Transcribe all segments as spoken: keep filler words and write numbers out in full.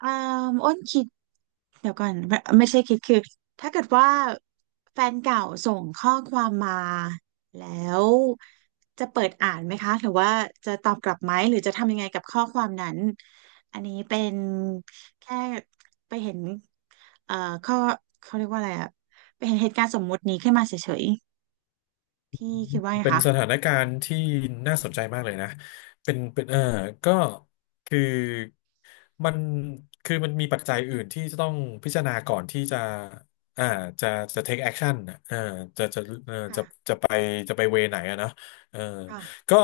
อ่าอ้นคิดเดี๋ยวก่อนไม่ไม่ใช่คิดคือถ้าเกิดว่าแฟนเก่าส่งข้อความมาแล้วจะเปิดอ่านไหมคะหรือว่าจะตอบกลับไหมหรือจะทำยังไงกับข้อความนั้นอันนี้เป็นแค่ไปเห็นเอ่อข้อเขาเรียกว่าอะไรอะไปเห็นเหตุการณ์สมมุตินี้ขึ้นมาเฉยๆพี่คิดว่าไงเป็นคะสถานการณ์ที่น่าสนใจมากเลยนะเป็นเป็นเออก็คือมันคือมันมีปัจจัยอื่นที่จะต้องพิจารณาก่อนที่จะอ่าจะจะ take action นะเออจะจะเออค่ะจะจะไปจะไปเวไหนอะเนอะเออค่ะก็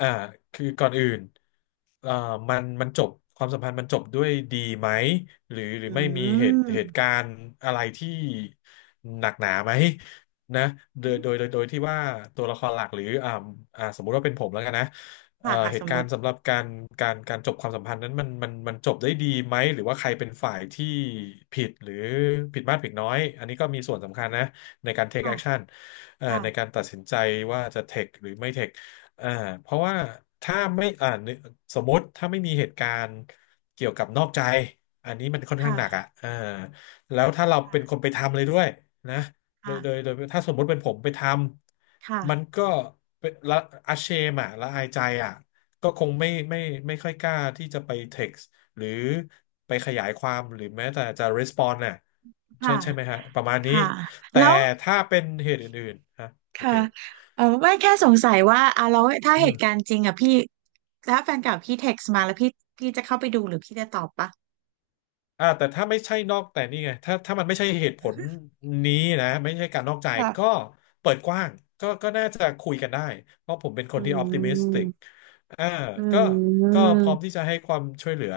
อ่าคือก่อนอื่นเอ่อมันมันจบความสัมพันธ์มันจบด้วยดีไหมหรือหรืออืไม่มีเหตุเหตุกามรณ์อะไรที่หนักหนาไหม นะโดอืยมโดยโดยโดยที่ว่าตัวละครหลักหรืออ่าอ่าสมมุติว่าเป็นผมแล้วกันนะเอ่ค่ะอค่ะเหสตุมกามุรติณ์สำหรับการการการจบความสัมพันธ์นั้นมันมันมันจบได้ดีไหมหรือว่าใครเป็นฝ่ายที่ผิดหรือผิดมากผิดน้อยอันนี้ก็มีส่วนสำคัญนะในการ take ค่ะ action เอ่อค่ะในการตัดสินใจว่าจะ take หรือไม่ take อ่าเพราะว่าถ้าไม่อ่าสมมติถ้าไม่มีเหตุการณ์เกี่ยวกับนอกใจอันนี้มันค่อนข้างหนักอ่ะค่ะอ่าแล้วถ้าเราเป็นคนค่ะไปทำเลยด้วยนะ โดยโดยค่ะโดยถ้าสมมติเป็นผมไปทำมันค่ะก็เป็นละอาเชมอ่ะละอายใจอ่ะก็คงไม่ไม่ไม่ค่อยกล้าที่จะไป text หรือไปขยายความหรือแม้แต่จะ respond น่ะใช่ค่ะ ใช่ไหมฮะประมาณนี้ค่ะแต่แล้วถ้าเป็นเหตุอื่นๆฮะโอเค ค่ะเออไม่แค่สงสัยว่าอ่ะแล้วถ้าเหตุการณ์จริงอ่ะพี่ถ้าแฟนเก่าพี่เท็กซ์มาแล้วพี่พี่จะเข้าไปดูหรือพี่จะตอบปะอ่าแต่ถ้าไม่ใช่นอกแต่นี่ไงถ้าถ้ามันไม่ใช่เหตุผลนี้นะไม่ใช่การนอกใจค่ะก็เปิดกว้างก็ก็น่าจะคุยกันได้เพราะผมเป็นคอืนที่ออ t ติมิสติกมอ่าอืก็ก็มพร้อมที่จะให้ความช่วยเหลือ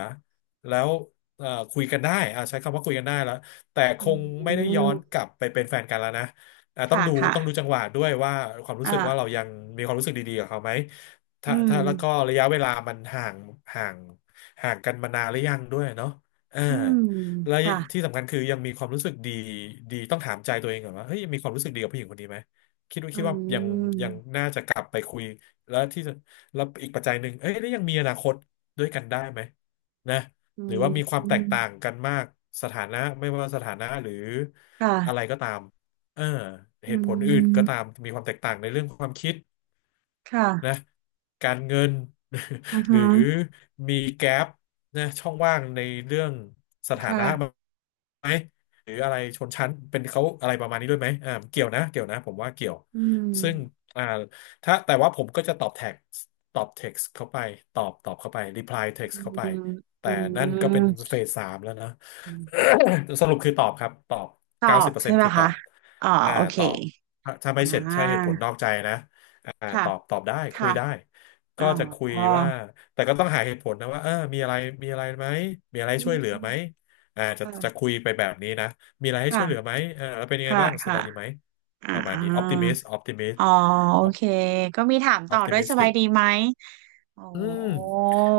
แล้วเอ่อคุยกันได้อ่าใช้คำว่าคุยกันได้แล้วแต่คอืงไม่ได้ย้อนมกลับไปเป็นแฟนกันแล้วนะอ่าต้อค่ะงดูต้องดูค่ะจังหวะด้วยว่าความรู้สึกว่าอ่าเรายังมีความรู้สึกดีๆกับเขาไหมอืถ้ามถ้าแล้วก็ระยะเวลามันห่างห่างห่างกันมานานหรือยังด้วยเนาะ อ่าอืมและค่ะที่สำคัญคือยังมีความรู้สึกดีดีต้องถามใจตัวเองก่อนว่าเฮ้ยยังมีความรู้สึกดีกับผู้หญิงคนนี้ไหมคิดว่าอืคิดว่ายังยัมงน่าจะกลับไปคุยแล้วที่แล้วอีกปัจจัยหนึ่งเอ้ยแล้วยังมีอนาคตด้วยกันได้ไหมนะอืหรือว่ามีความแตกมต่างกันมากสถานะไม่ว่าสถานะหรืออะไรค่ะก็ตามเอออืเหตุผลอื่นก็ตามมมีความแตกต่างในเรื่องความคิด นะค่ะการเงิน อือ หรืฮึอมีแกลบนะช่องว่างในเรื่องสถานะไค่ะหมหรืออะไรชนชั้นเป็นเขาอะไรประมาณนี้ด้วยไหมอ่าเกี่ยวนะเกี่ยวนะผมว่าเกี่ยวอืมซึ่งอ่าถ้าแต่ว่าผมก็จะตอบแท็กตอบเท็กซ์เข้าไปตอบตอบเข้าไป reply อื text เข้าไปมแต่อืนั่นก็เป็นเฟสสามแล้วนะ ม สรุปคือตอบครับตอบตอเก้าสิบบเปอร์เซ็ใช่นต์ไหมคือตอคะ บอ๋ออ่าโอเคตอบถ้าไม่อ่เสร็จใช่เหตุผาลนอกใจนะ อ่าตค่ะ อบตอบได้คุยค่ะ ได้อ๋ก็อจะคุยว่าแต่ก็ต้องหาเหตุผลนะว่าเออมีอะไรมีอะไรไหมมีอะไรให้อืช่วยเหลือมไหมอ่าจะจะค่ะคุยไปแบบนี้นะมีอะไรให้ช่ค่ะวยเหลือไหมเออแล้วเป็นยังไงค่ะบ้างสค่ะบายดีไหมอ่ประมาณนี้ออ t ติามิสออ t ติมิสอ๋อโออเค ก็มีถามอ ต่อ t ติด้วยมิสสบาติยกดีไหมโอ้อืม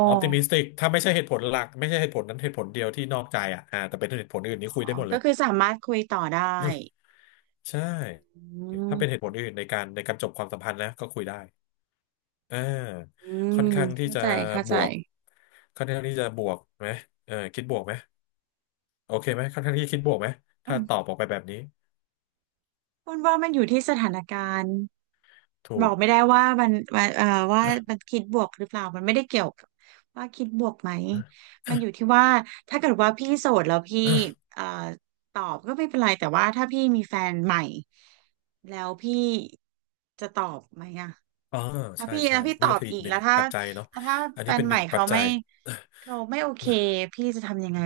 ออ t ติมิสติกถ้าไม่ใช่เหตุผลหลักไม่ใช่เหตุผลนั้นเหตุผลเดียวที่นอกใจอ่ะอ่าแต่เป็นเหตุผลอื่นนี่คุยอ๋ได้อ หมดเลก็ยคือสามารถคุยต่อได้ใช่อืถ้าเป็นเหตุมผลอื่นในการในการจบความสัมพันธ์นะก็คุยได้ อ่าอืค่มอนข้างที่เข้าจะใจเข้าบใจ วกค่อนข้างที่จะบวกไหมเออคิดบวกไหมโอเคไหมค่อนข้างที่จะคิดบวกไหมถ้าตอบออกไปแบบนี้คุณว่ามันอยู่ที่สถานการณ์ถูบอก กไม่ได้ว่ามันมันเอ่อว่ามันคิดบวกหรือเปล่ามันไม่ได้เกี่ยวกับว่าคิดบวกไหมมันอยู่ที่ว่าถ้าเกิดว่าพี่โสดแล้วพี่เอ่อตอบก็ไม่เป็นไรแต่ว่าถ้าพี่มีแฟนใหม่แล้วพี่จะตอบไหมอะ อ๋อถ้าใช่พี่แล้ใช่วพี่ตนี่อก็บคืออีอีกกหนึ่แล้งวถ้าปัจจัยเนาะแล้วถ้าอันแฟนี้นเป็นหใหนึ่ม่งปัเขาจจัไม่ย เขาไม่โอเคพี่จะทำยังไง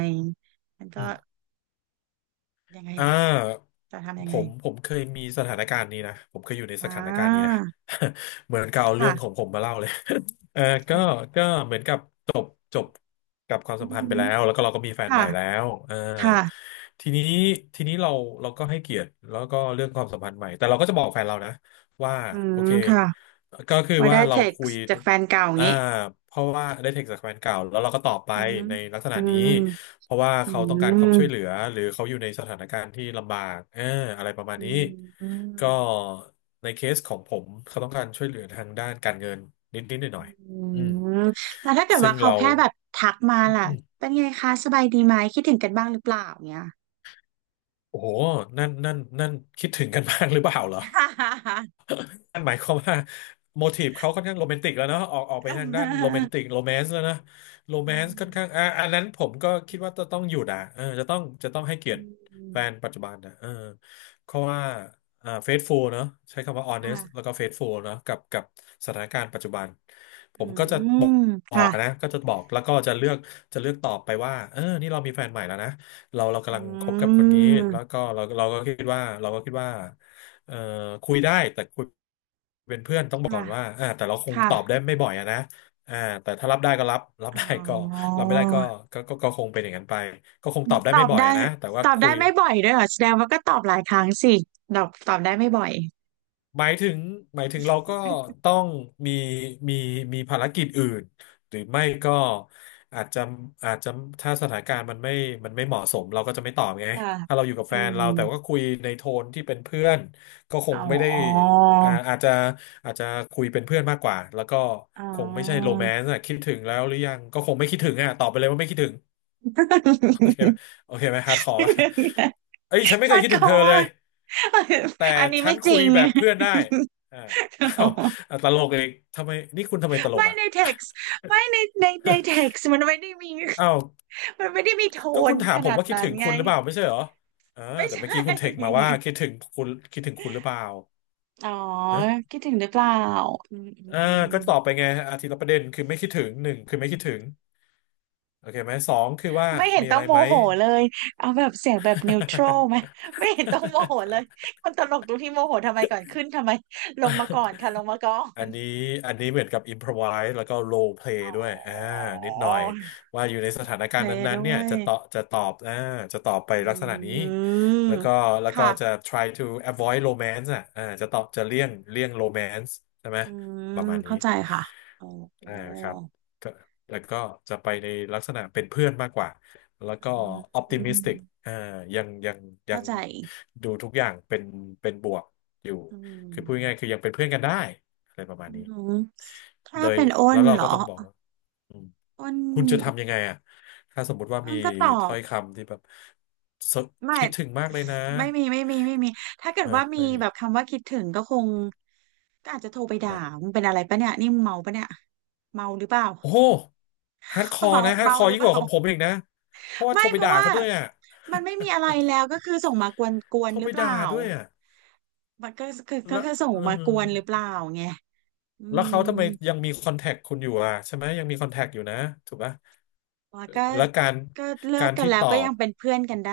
มัน อืก็ม ยังไงอ่ล่ะาจะทำยัผงไงมผมเคยมีสถานการณ์นี้นะผมเคยอยู่ในอ่สถานการณ์นี้นะ า เหมือนกับเอาเรื่องขอค่ะ งผมมาเล่าเลย เออก็ก็เหมือนกับจบจบกับความอืสัมอพันหืธ์ไปอแล้วแล้วก็เราก็มีแฟนใหค่ะม่แล้วเออค่ะทีนี้ทีนี้เราเราก็ให้เกียรติแล้วก็เรื่องความสัมพันธ์ใหม่แต่เราก็จะบอกแฟนเรานะว่าอืโอมเคค่ะก็คือว่าได้ว่าเราเท็กคุยซ์จากแฟนเก่าอย่างอ่านี้เพราะว่าได้เทคจากแฟนเก่าแล้วเราก็ตอบไปอือหือในลักษอืณะนี้ มเพราะว่าอืเขาต้องการความมช่วยเหลือหรือเขาอยู่ในสถานการณ์ที่ลำบากเอออะไรประมาณอืนี้มอืก็มในเคสของผมเขาต้องการช่วยเหลือทางด้านการเงินนิดๆหน่อยอืๆอืมมแล้วถ้าเกิดซึ่ว่างเขาเราแค่แบบทักมาล่ะอืมเป็นไงคะสบายดีไหมคิดถึงกันบ้างหรือเปล่าเงี้ย โอ้โหนั่นนั่นนั่นคิดถึงกันมากหรือเปล่าเหรอ ฮ่าฮ่าฮ่านั่นหมายความว่าโมทีฟเขาค่อนข้างโรแมนติกแล้วเนาะออกออกไปอืทางด้านโรแมนมติกโรแมนซ์แล้วนะโรแมอืนซ์ค่อนข้างอ่ะอันนั้นผมก็คิดว่าจะต้องหยุดอ่ะเออจะต้องจะต้องให้เกียรติมอืมแฟนปัจจุบันนะเออเพราะว่าอ่าเฟซฟูลเนาะใช้คำว่าออเนสค่ะแล้วก็เฟซฟูลเนาะกับกับสถานการณ์ปัจจุบันผอืมก็จะบมอค่ะกนะก็จะบอกแล้วก็จะเลือกจะเลือกตอบไปว่าเออนี่เรามีแฟนใหม่แล้วนะ เราเราอืกำลังคบกับคนนี้แล้วมก็เราเราก็คิดว่าเราก็คิดว่าเอ่อคุยได้แต่คุยเป็นเพื่อนต้องบอกก่ค่ะอนว่าอ่าแต่เราคงค่ะตอบได้ไม่บ่อยอะนะอ่าแต่ถ้ารับได้ก็รับรับอ๋ได้ก็อ รับไม่ได้ก็ก็ก็ก็คงเป็นอย่างนั้นไปก็คงตอบได้ตไม่อบบ่อยได้อะนะแต่ว่าตอบคุได้ย ไม่บ่อยด้วยเหรอแสดงว่าก็ตอบหลายครั้งสิตอบตอบได้ไม่บ่อยหมายถึงหมายถึงเราก็ต้องมีมีมีภารกิจอื่นหรือไม่ก็อาจจะอาจจะถ้าสถานการณ์มันไม่มันไม่เหมาะสมเราก็จะไม่ตอบไงค่ะถ้าเราอยู่กับอืแฟนมเราแต่ว่าคุยในโทนที่เป็นเพื่อนก็คอ๋งไม่ได้ออ่าอาจจะอาจจะคุยเป็นเพื่อนมากกว่าแล้วก็อ๋คงไม่ใช่โรอ แมนต์อะคิดถึงแล้วหรือยังก็คงไม่คิดถึงอะตอบไปเลยว่าไม่คิดถึง คไหมโอเคไหมฮาร์ดคอร์ป่ะเอ้ยฉัน ไม่เคคายดคิดถึงเขาเธอเลว่ายแต่อันนี้ฉัไม่นจคุริยง แบบเพื่อนได้อ่าอ้าว อ่ะตลกอีกทำไมนี่คุณทำไมตลกไม่อ่ะในเท็ก์ไม่ในในในเท็ก์มันไม่ได้มีอ้าวมันไม่ได้มีโทก็คุนณถาขมผนามดว่าคิดนั้นถึงไงคุณหรือเปล่าไม่ใช่เหรอเออไม่แต่เมื่อใช่กี้คุณเทคมาว่าคิดถึงคุณคิดถึงคุณหรือเปล่าอ๋อนะคิดถึงหรือเปล่าอืมอืมเอออืม ก็ตอบไปไงอาทตย์ละประเด็นคือไม่คิดถึงหนึ่งคือไม่คิดถึงโอเคไหมสองคือว่าไม่เห็นมีต้อะอไรงโมไหม โหเลย เอาแบบเสียงแบบนิวทรัลไหมไม่เห็นต้องโมโหเลยคนตลกตรงที่โมโหทำไมก่อนขึ้นทำไมลงมาก่อน ค่ะลงมาก่ออันนนี้อันนี้เหมือนกับอิ p พร v i s e แล้วก็โร p เพลย์ด้วยอ่านิอ๋ดหน่ออยว่าอยู่ในสถาโรนลเพการลณ์ย์นั้ด้นๆเนี่วยยจะตอบจะตอบอ่าจะตอบไปอืลักษณะนี้มแล้วก็แล้วก็ค่ะจะ try to avoid romance อ่ะอ่าจะตอบจะเลี่ยงเลี่ยง romance ใช่ไหมอืมประมาณนี้เข้าใจค่ะโอ้โหอ่าครับก็แล้วก็จะไปในลักษณะเป็นเพื่อนมากกว่าแล้วอืก็ มอืม optimistic อ t ติมิสติกอ่ายังยังยัเข้างใจดูทุกอย่างเป็นเป็นบวกอยู่อืคือพูดมง่ายๆคือยังเป็นเพื่อนกันได้ อะไรประมาอืณนี้มถ้าโดยเป็นอ้แล้นวเราเหรอ ก็ต้องบอกว่าอืมอ้นคุณจะทำยังไงอ่ะถ้าสมมุติว่าอ้มีนก็ตอถ้อบ ยคำที่แบบสไม่คิดถึงมากเลยนะไม่มีไม่มีไม่มีถ้าเกิดฮะว่ามีไม่มีแบบคำว่าคิดถึงก็คงก็อาจจะโทรไปด่าอ่ะมึงเป็นอะไรปะเนี่ยนี่มึงเมาปะเนี่ยเมาหรือเปล่า โอ้โหฮาร์ดคอ ร์เมานะฮาร์ดเมาคอหร์รือยิ่เปงกล่าว่าของผมอีกนะ เพราะว่าไม่โทรไปเพราะด่าว่าเขาด้วยอ่ะ มันไม่มีอะไรแล้วก็คือส่งมากวนกว นโทรหรืไปอเปล่าด่าด้วยอ่ะมันก็คือก็แล้วคือส่งอืมามกวนหรือเปล่าไงอืแล้วเขามทำไมยังมีคอนแทคคุณอยู่อ่ะใช่ไหมยังมีคอนแทคอยู่นะถูกปะแล้วก็แล้วการก็เลิกากรกันที่แล้ตวอก็ยับงเป็นเพื่อนกันได้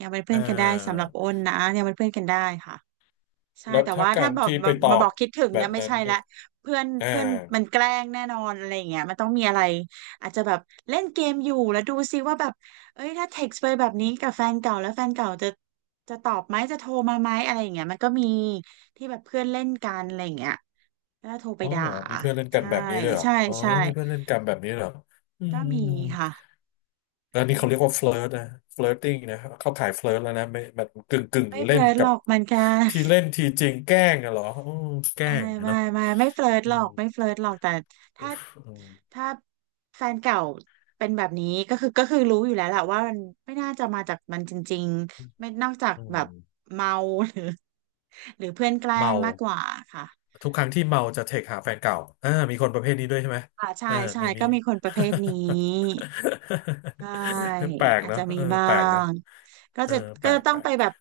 ยังเป็นเพื่เอ่ออ นกันได้สำหรับอ้นนะยังเป็นเพื่อนกันได้ค่ะ ใช่แล้วแต่ถ้าว่ากาถ้ารบอกที่แบไปบตอมาบบอกคิดถึงแบเนี่ยบไม่นั้นใช่เนี่ละยเพื่อนอ่าเพื่อนมันแกล้งแน่นอนอะไรอย่างเงี้ยมันต้องมีอะไรอาจจะแบบเล่นเกมอยู่แล้วดูซิว่าแบบเอ้ยถ้าเท็กซ์ไปแบบนี้กับแฟนเก่าแล้วแฟนเก่าจะจะตอบไหมจะโทรมาไหมอะไรอย่างเงี้ยมันก็มีที่แบบเพื่อนเล่นกันอะไรอย่างเงี้ยแล้วโทรไปอ๋อด่าเหรอมีเพื่อนเล่นกันใช่แบบนี้ด้วยเหรอใช่อ๋อใช่มีเพื่อนเล่นกันแบบนี้เหรออืมก็อืมมีอืมค่ะแล้วนี่เขาเรียกว่าเฟ i ร์นะเฟ i ร์ติ้งนะเข้าข่ายเฟ i ร์แล้วนะไม่นกึ่งกึ่งไม่เฟเล่นลิร์ตหกัรบอกมันกัน ที่เล่นทีจริงแกล้งอะเหรออืมแกล้อ่างอะไม่เนาะไม่ไม่เฟลิร์ตอืหรอมกไม่เฟลิร์ตหรอกแต่ถ้าอืมถ้าแฟนเก่าเป็นแบบนี้ก็คือก็คือรู้อยู่แล้วแหละว่ามันไม่น่าจะมาจากมันจริงๆไม่นอกจากอืแบบมเมาหรือหรือเพื่อนแกล้เมางมากกว่าค่ะทุกครั้งที่เมาจะเทคหาแฟนเก่าอ่า มีคนประเภทนี้ด้วยใช่ไหมอ่าใช่อ่าใช่มีมี ก็มีคนประเภทนี้ใช่ แปลกอาจเนาะจะมีเออบ้าแปลกนะ งก็เออจะแปก็ลจะกต้อแปงลไปกแบบ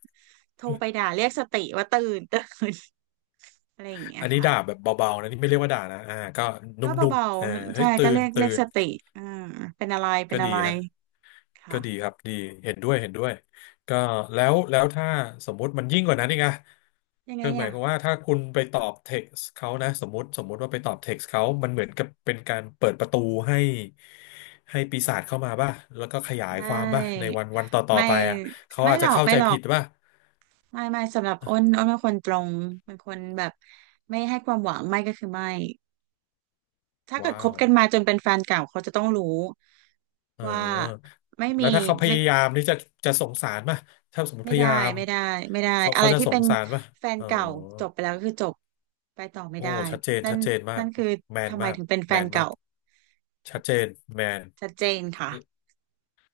โทรไปด่าเรียกสติว่าตื่นตื่น อะไรอย่างเงี้อัยนนี้ค่ะ ด่าแบบเบาๆนะนี่ไม่เรียกว่าด่านะอ่าก็นุก็่มเบาๆเออๆเฮ้ใช่ยตื่ก็นเรียกเรีตื่ยกนสติอ่าเป็นอะไรเป็ก็นดีอะไรฮะก็ค่ะดีครับดีเห็นด้วยเห็นด้วยก็แล้วแล้วถ้าสมมุติมันยิ่งกว่านั้นอีกอะยังไงคือหมายอ่ะความว่าถ้าคุณไปตอบเท็กซ์เขานะสมมติสมมุติว่าไปตอบเท็กซ์เขามันเหมือนกับเป็นการเปิดประตูให้ให้ปีศาจเข้ามาป่ะแล้วก็ขยายไม่ความป่ะในวันวันต่อไม่ๆไปอะเขาไม่อาจหรจะอกเข้าไม่ใจหรอผิกดป่ะไม่ ไม่สำหรับอ้นอ้นเป็นคนตรงเป็นคนแบบไม่ให้ความหวังไม่ก็คือไม่ถ้าเกิดว้าคบว กันมาจนเป็นแฟนเก่าเขาจะต้องรู้เอว่าอไม่แล้มีวถ้าเขาพไม่ยายามที่จะจะสงสารป่ะถ้าสมมติไม่พยาได้ยามไม่ได้ไม่ได้เขาอะเขาไรจะที่สเป็งนสารป่ะแฟนเออเก่าจบไปแล้วก็คือจบไปต่อไม่โอ้ได้ชัดเจนนั่ชันดเจนมานั่กนคือแมนทำไมมากถึงเป็นแฟแมนนมาเก่ากชัดเจนแมน ชัดเจนค่ะ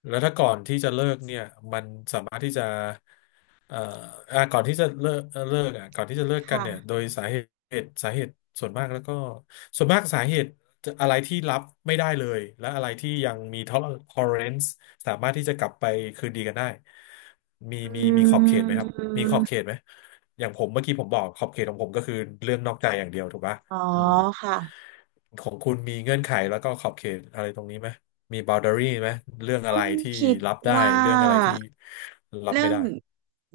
แล้วถ้าก่อนที่จะเลิกเนี่ยมันสามารถที่จะเอ่ออ่ะก่อนที่จะเลิกเอ่อเลิกอ่ะก่อนที่จะเลิกกันเนี่ยโดค่ะ ยสาเหตุสาเหตุส่วนมากแล้วก็ส่วนมากสาเหตุจะอะไรที่รับไม่ได้เลยและอะไรที่ยังมี tolerance สามารถที่จะกลับไปคืนดีกันได้มีมีอืมีขอบเขตไหมครับมีขอบเขตมไหมอย่างผมเมื่อกี้ผมบอกขอบเขตของผมก็คือเรื่องนอกใจอย่างเดียวถูกปะอ๋ออืม ค่ะของคุณมีเงื่อนไขแล้วก็ขอบเขตอะไรตรงนี้ไหมมี boundary ไหมเรื่องอะต้ไรนที่คิดรับได้ว่เรื่องอะไราที่รับเรื่อไม่งได้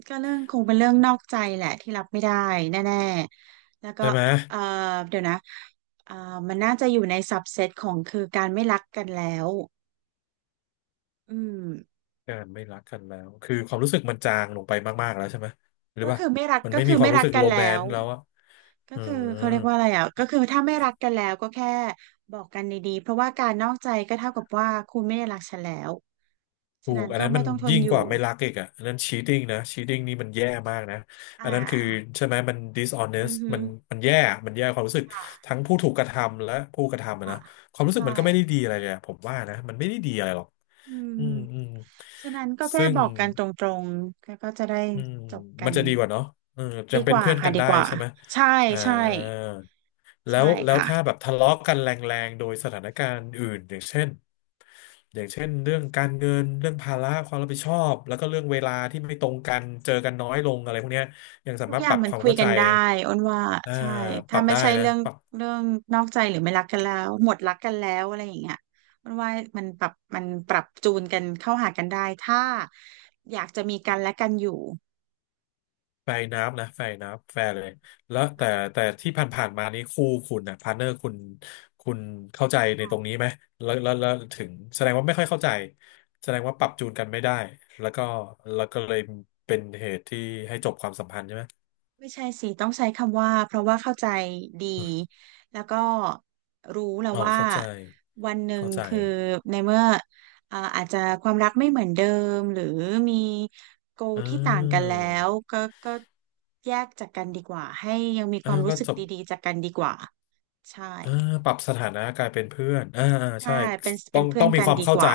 ก็เรื่องคงเป็นเรื่องนอกใจแหละที่รับไม่ได้แน่ๆแล้วก็ใช่ไหมเอ่อเดี๋ยวนะเอ่อมันน่าจะอยู่ในซับเซตของคือการไม่รักกันแล้วอืมการไม่รักกันแล้วคือความรู้สึกมันจางลงไปมากๆแล้วใช่ไหมหรือก็ว่าคือไม่รักมันก็ไม่คืมีอควาไม่มรู้รักสึกกันโรแมแล้นวต์แล้วอะก็อืคือม เขาเรียกว่าอะไรอ่ะก็คือถ้าไม่รักกันแล้วก็แค่บอกกันดีๆเพราะว่าการนอกใจก็เท่ากับว่าคุณไม่ได้รักฉันแล้วถูฉะนั้กนอันก็นั้นไม่มันต้องทนยิ่งอกยู่ว่าไม่รักอีกอ่ะอันนั้น cheating นะ cheating นี่มันแย่มากนะอัอ่า นนั้นคือใช่ไหมมัน อื dishonest อฮึมันมันแย่อมันแย่ความรู้สึกค่ะทั้งผู้ถูกกระทำและผู้กระทำอะค่ะนะความรู้สึกใช่มันก็ไม่ได้ดีอะไรเลยอะผมว่านะมันไม่ได้ดีอะไรหรอกอือืมมอืมฉะนั้นก็แค่ซึ่ง บอกกันตรงๆ แล้วก็จะได้อืมจบกัมันนจะดีกว่าเนาะเออยัดีงกเป็นว่าเพื่อนค่ะกันดีได้กว่าใช่ไหมใช่อ่าใช่แล้วใช่แล้วค่ะ ถ้าแบบทะเลาะกันแรงๆโดยสถานการณ์อื่นอย่างเช่นอย่างเช่นเรื่องการเงินเรื่องภาระความรับผิดชอบแล้วก็เรื่องเวลาที่ไม่ตรงกันเจอกันน้อยลงอะไรพวกเนี้ยยังสาทุกมารอถย่าปงรับมันความคุยเข้ากัใจนได้อ้นว่าอ่าใช่ปถ้ารับไม่ได้ใช่นะเรื่องปรับ เรื่องนอกใจหรือไม่รักกันแล้วหมดรักกันแล้วอะไรอย่างเงี้ยอ้นว่ามันปรับมันปรับจูนกันเข้าหากันได้ถ้าอยากจะมีกันและกันอยู่ แฟร์นับนะแฟร์น้ำแฟร์เลยแล้วแต่แต่ที่ผ่านๆมานี้คู่คุณนะพาร์เนอร์คุณคุณเข้าใจในตรงนี้ไหมแล้วแล้วแล้วถึงแสดงว่าไม่ค่อยเข้าใจแสดงว่าปรับจูนกันไม่ได้แล้วก็แล้วก็เลยเป็นเหตุที่ให้จบความสัมพันธ์ใช่ไหมไม่ใช่สิต้องใช้คำว่าเพราะว่าเข้าใจดีแล้วก็รู้แล้วอ๋อว่าเข้าใจวันหนึ่งเข้าใจคือในเมื่อเอ่ออาจจะความรักไม่เหมือนเดิมหรือมีโก a อ่ที่ต่างกันาแล้วก็ก็แยกจากกันดีกว่าให้ยังมีคอ่าวามรู้ก็สึกจบ ดีๆจากกันดีกว่าใช่เออปรับสถานะกลายเป็นเพื่อนอ่าอ่าใช่ใช่เป็นต้เป็อนงเพื่อต้อนงมีกันความดีเข้ากใจว่า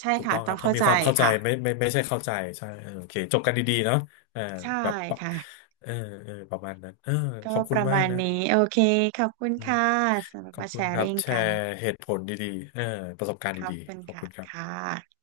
ใช่ถูกค่ะต้องต้คอรังบต้อเข้างมีใจความเข้าใจค่ะไม่ไม่ไม่ใช่เข้าใจใช่เออโอเคจบกันดีๆเนาะเออใช่แบบปะค่ะเออเออประมาณนั้นเออขก็อบปคุณระมามากณนะนี้โอเคขอบคุณอืมค่ะสำหรับขอบมาแชคุณคร์รับริ่งแชกัน ร์เหตุผลดีๆเออประสบการณ์ขอบดีคุณๆขอบค่ะคุณครับค่ะ